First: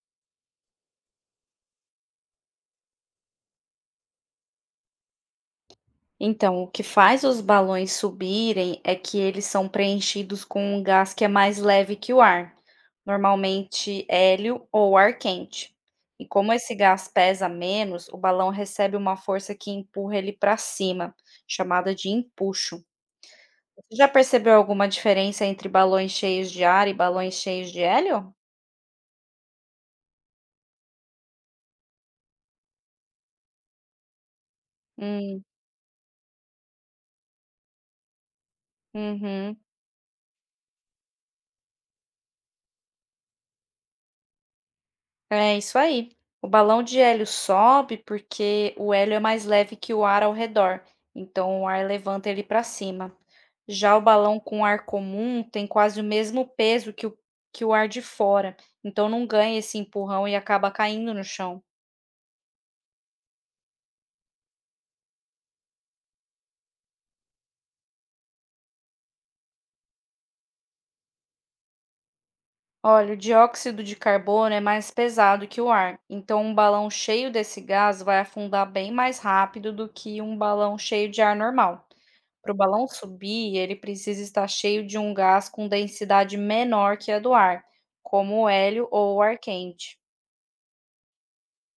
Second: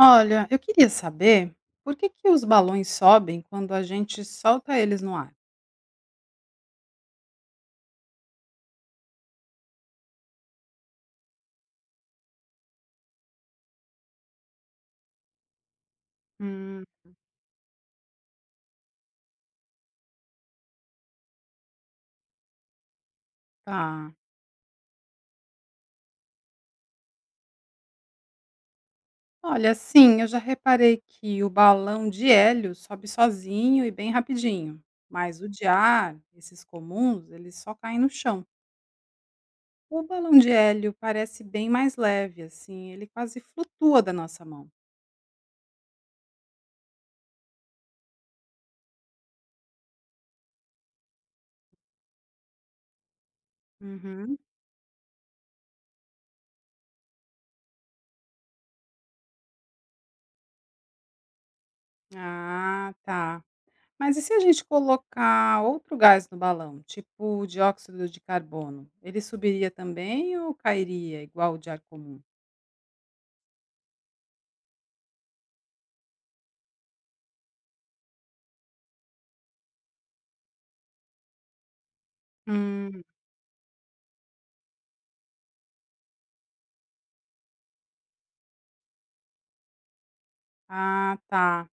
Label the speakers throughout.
Speaker 1: Olha, eu queria saber por que que os balões sobem quando a gente solta eles no ar?
Speaker 2: Então, o que faz os balões subirem é que eles são preenchidos com um gás que é mais leve que o ar, normalmente hélio ou ar quente. E como esse
Speaker 1: Hum,
Speaker 2: gás pesa menos, o balão recebe uma força que empurra ele para cima, chamada de empuxo. Você já
Speaker 1: tá.
Speaker 2: percebeu alguma diferença entre balões cheios de ar e balões cheios de hélio?
Speaker 1: Olha, sim, eu já reparei que o balão de hélio sobe sozinho e bem rapidinho, mas
Speaker 2: Hum,
Speaker 1: o de ar, esses comuns, eles só caem no chão.
Speaker 2: uhum.
Speaker 1: O balão de hélio parece bem mais leve, assim, ele quase flutua da nossa mão.
Speaker 2: É isso aí. O balão de hélio sobe porque o hélio é mais leve que o ar ao redor, então o ar levanta ele para cima. Já o
Speaker 1: Uhum.
Speaker 2: balão com ar comum tem quase o mesmo peso que o ar de fora, então não ganha esse empurrão e acaba caindo no chão.
Speaker 1: Ah, tá. Mas e se a gente colocar outro gás no balão, tipo o dióxido de carbono? Ele subiria também ou cairia igual o de ar comum?
Speaker 2: Olha, o dióxido de carbono é mais pesado que o ar, então um balão cheio desse gás vai afundar bem mais rápido do que um balão cheio de ar normal. Para o balão
Speaker 1: Hum.
Speaker 2: subir, ele precisa estar cheio de um gás com densidade menor que a do ar, como o hélio ou o ar quente.
Speaker 1: Ah, tá.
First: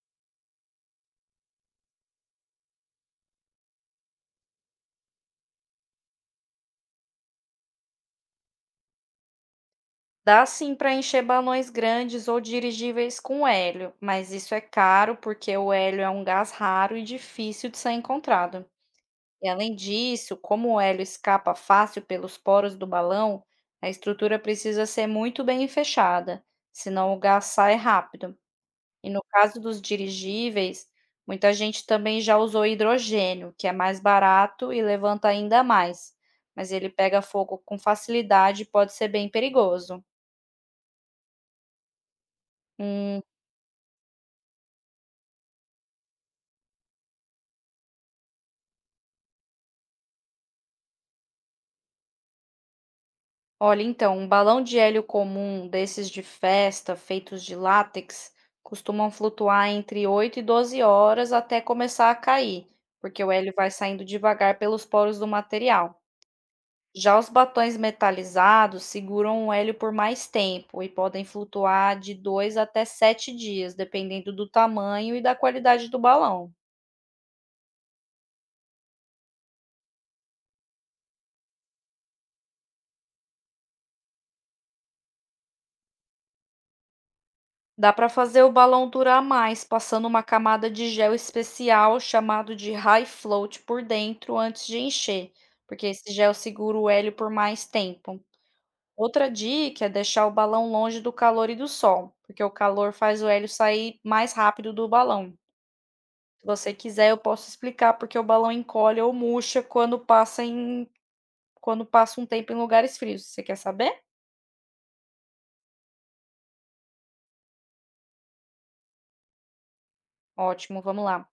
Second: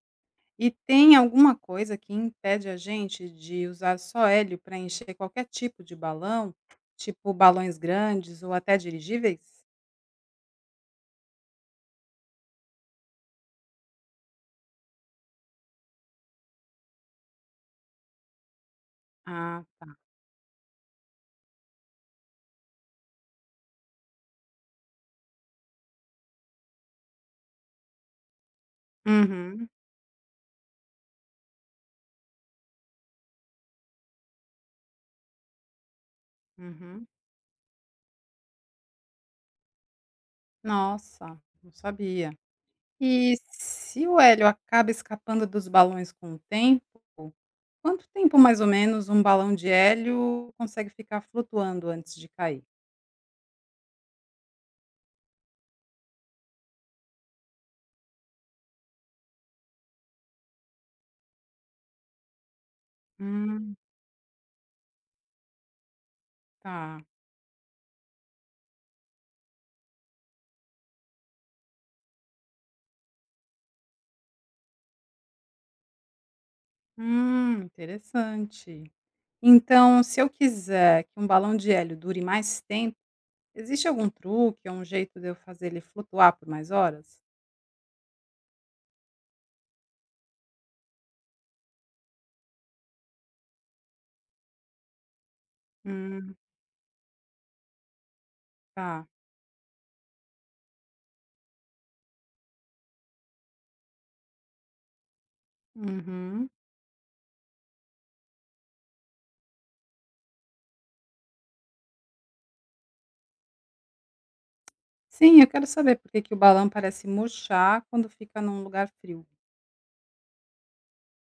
Speaker 1: E tem alguma coisa que impede a gente de usar só hélio para encher qualquer tipo de balão, tipo balões grandes ou até dirigíveis?
Speaker 2: Dá sim para encher balões grandes ou dirigíveis com hélio, mas isso é caro porque o hélio é um gás raro e difícil de ser encontrado. E
Speaker 1: Ah,
Speaker 2: além
Speaker 1: tá.
Speaker 2: disso, como o hélio escapa fácil pelos poros do balão, a estrutura precisa ser muito bem fechada, senão o gás sai rápido. E no caso
Speaker 1: Uhum,
Speaker 2: dos dirigíveis, muita gente também já usou hidrogênio, que é mais barato e levanta ainda mais, mas ele
Speaker 1: uhum.
Speaker 2: pega fogo com facilidade e pode ser bem perigoso.
Speaker 1: Nossa, não sabia.
Speaker 2: Hum,
Speaker 1: E se o hélio acaba escapando dos balões com o tempo? Quanto tempo, mais ou menos, um balão de hélio consegue ficar flutuando antes de cair?
Speaker 2: olha, então, um balão de hélio comum desses de festa, feitos de látex, costumam flutuar entre 8 e 12 horas até começar a cair, porque o hélio vai
Speaker 1: Hum.
Speaker 2: saindo devagar pelos poros do material.
Speaker 1: Tá.
Speaker 2: Já os batons metalizados seguram o hélio por mais tempo e podem flutuar de 2 até 7 dias, dependendo do tamanho e da qualidade do balão.
Speaker 1: Interessante. Então, se eu quiser que um balão de hélio dure mais tempo, existe algum truque ou um jeito de eu fazer ele flutuar por mais horas?
Speaker 2: Dá para fazer o balão durar mais, passando uma camada de gel especial chamado de high float por dentro antes de encher, porque esse gel
Speaker 1: Hum.
Speaker 2: segura o hélio por mais tempo.
Speaker 1: Tá.
Speaker 2: Outra dica é deixar o balão longe do calor e do sol, porque o calor faz o hélio sair mais rápido do balão. Se
Speaker 1: Uhum.
Speaker 2: você quiser, eu posso explicar porque o balão encolhe ou murcha quando passa em quando passa um tempo em lugares frios. Você quer saber?
Speaker 1: Sim, eu quero saber por que que o balão parece murchar quando fica num lugar frio.
Speaker 2: Ótimo, vamos lá.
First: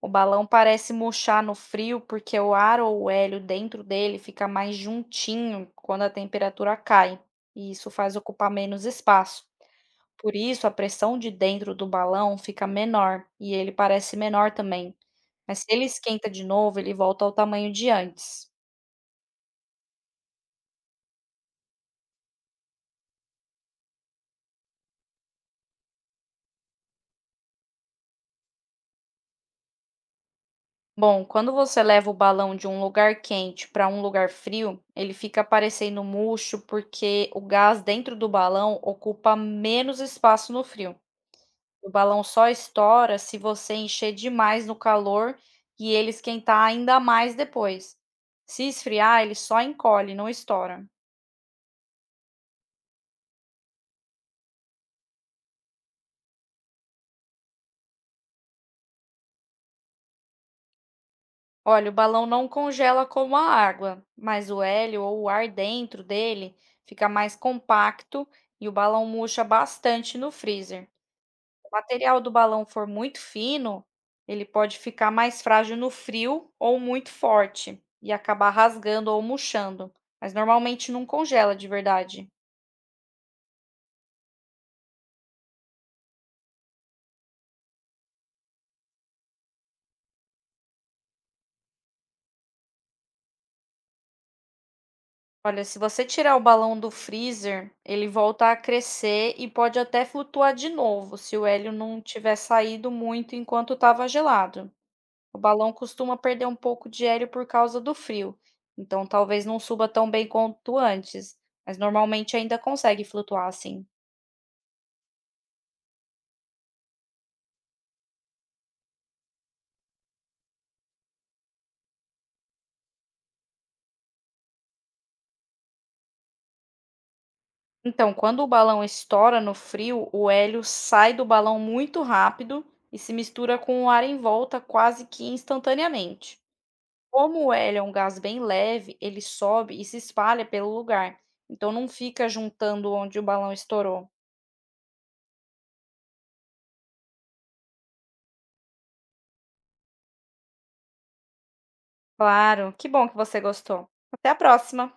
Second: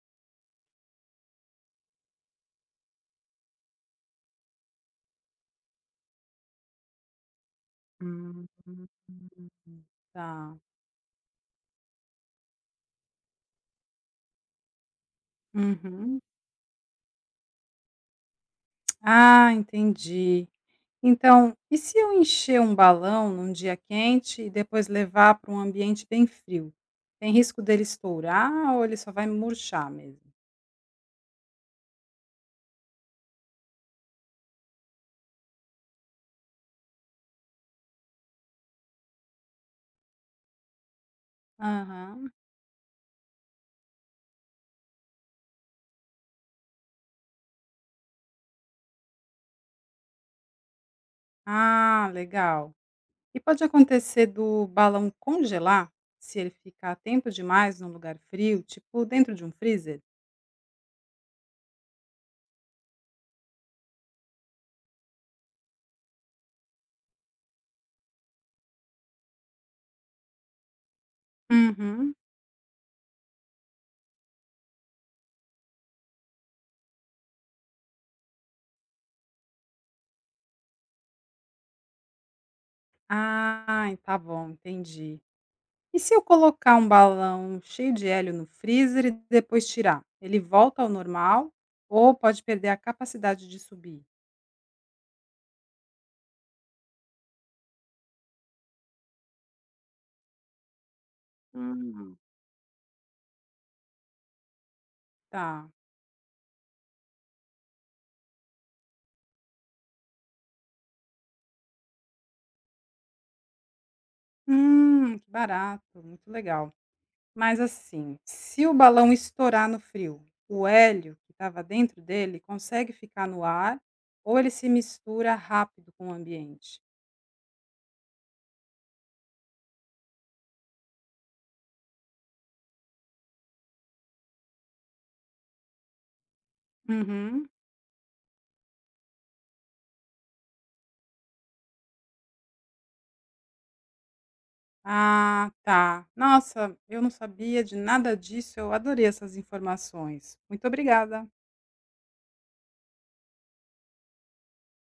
Speaker 2: O balão parece murchar no frio porque o ar ou o hélio dentro dele fica mais juntinho quando a temperatura cai, e isso faz
Speaker 1: Hum,
Speaker 2: ocupar menos espaço.
Speaker 1: hum.
Speaker 2: Por
Speaker 1: Tá.
Speaker 2: isso, a pressão de dentro do balão fica menor e ele parece menor também. Mas se ele
Speaker 1: Uhum.
Speaker 2: esquenta de novo, ele volta ao tamanho de antes.
Speaker 1: Ah, entendi. Então, e se eu encher um balão num dia quente e depois levar para um ambiente bem frio? Tem risco dele estourar ou ele só vai murchar mesmo?
Speaker 2: Bom, quando você leva o balão de um lugar quente para um lugar frio, ele fica parecendo murcho porque o gás dentro do balão ocupa menos espaço no frio. O balão
Speaker 1: Aham.
Speaker 2: só estoura se você encher demais no calor e ele esquentar ainda mais depois. Se esfriar, ele só encolhe, não estoura.
Speaker 1: Ah, legal. E pode acontecer do balão congelar se ele ficar tempo demais num lugar frio, tipo dentro de um freezer?
Speaker 2: Olha, o balão não congela como a água, mas o hélio ou o ar dentro dele fica mais compacto e o balão murcha bastante no freezer. O
Speaker 1: Uhum.
Speaker 2: material do balão for muito fino, ele pode ficar mais frágil no frio ou muito forte e acabar rasgando ou murchando, mas normalmente não congela de verdade.
Speaker 1: Ah, tá bom, entendi. E se eu colocar um balão cheio de hélio no freezer e depois tirar? Ele volta ao normal ou pode perder a capacidade de subir?
Speaker 2: Olha, se você tirar o balão do freezer, ele volta a crescer e pode até flutuar de novo se o hélio não tiver saído muito enquanto estava gelado. O
Speaker 1: Tá.
Speaker 2: balão costuma perder um pouco de hélio por causa do frio, então talvez não suba tão bem quanto antes, mas normalmente ainda consegue flutuar assim.
Speaker 1: Que barato, muito legal. Mas assim, se o balão estourar no frio, o hélio que estava dentro dele consegue ficar no ar ou ele se mistura rápido com o ambiente?
Speaker 2: Então, quando o balão estoura no frio, o hélio sai do balão muito rápido e se mistura com o ar em volta quase que instantaneamente. Como
Speaker 1: Uhum.
Speaker 2: o hélio é um gás bem leve, ele sobe e se espalha pelo lugar, então não fica juntando onde o balão estourou.
Speaker 1: Ah, tá. Nossa, eu não sabia de nada disso. Eu adorei essas informações. Muito obrigada.
Speaker 2: Claro, que bom que você gostou. Até a próxima!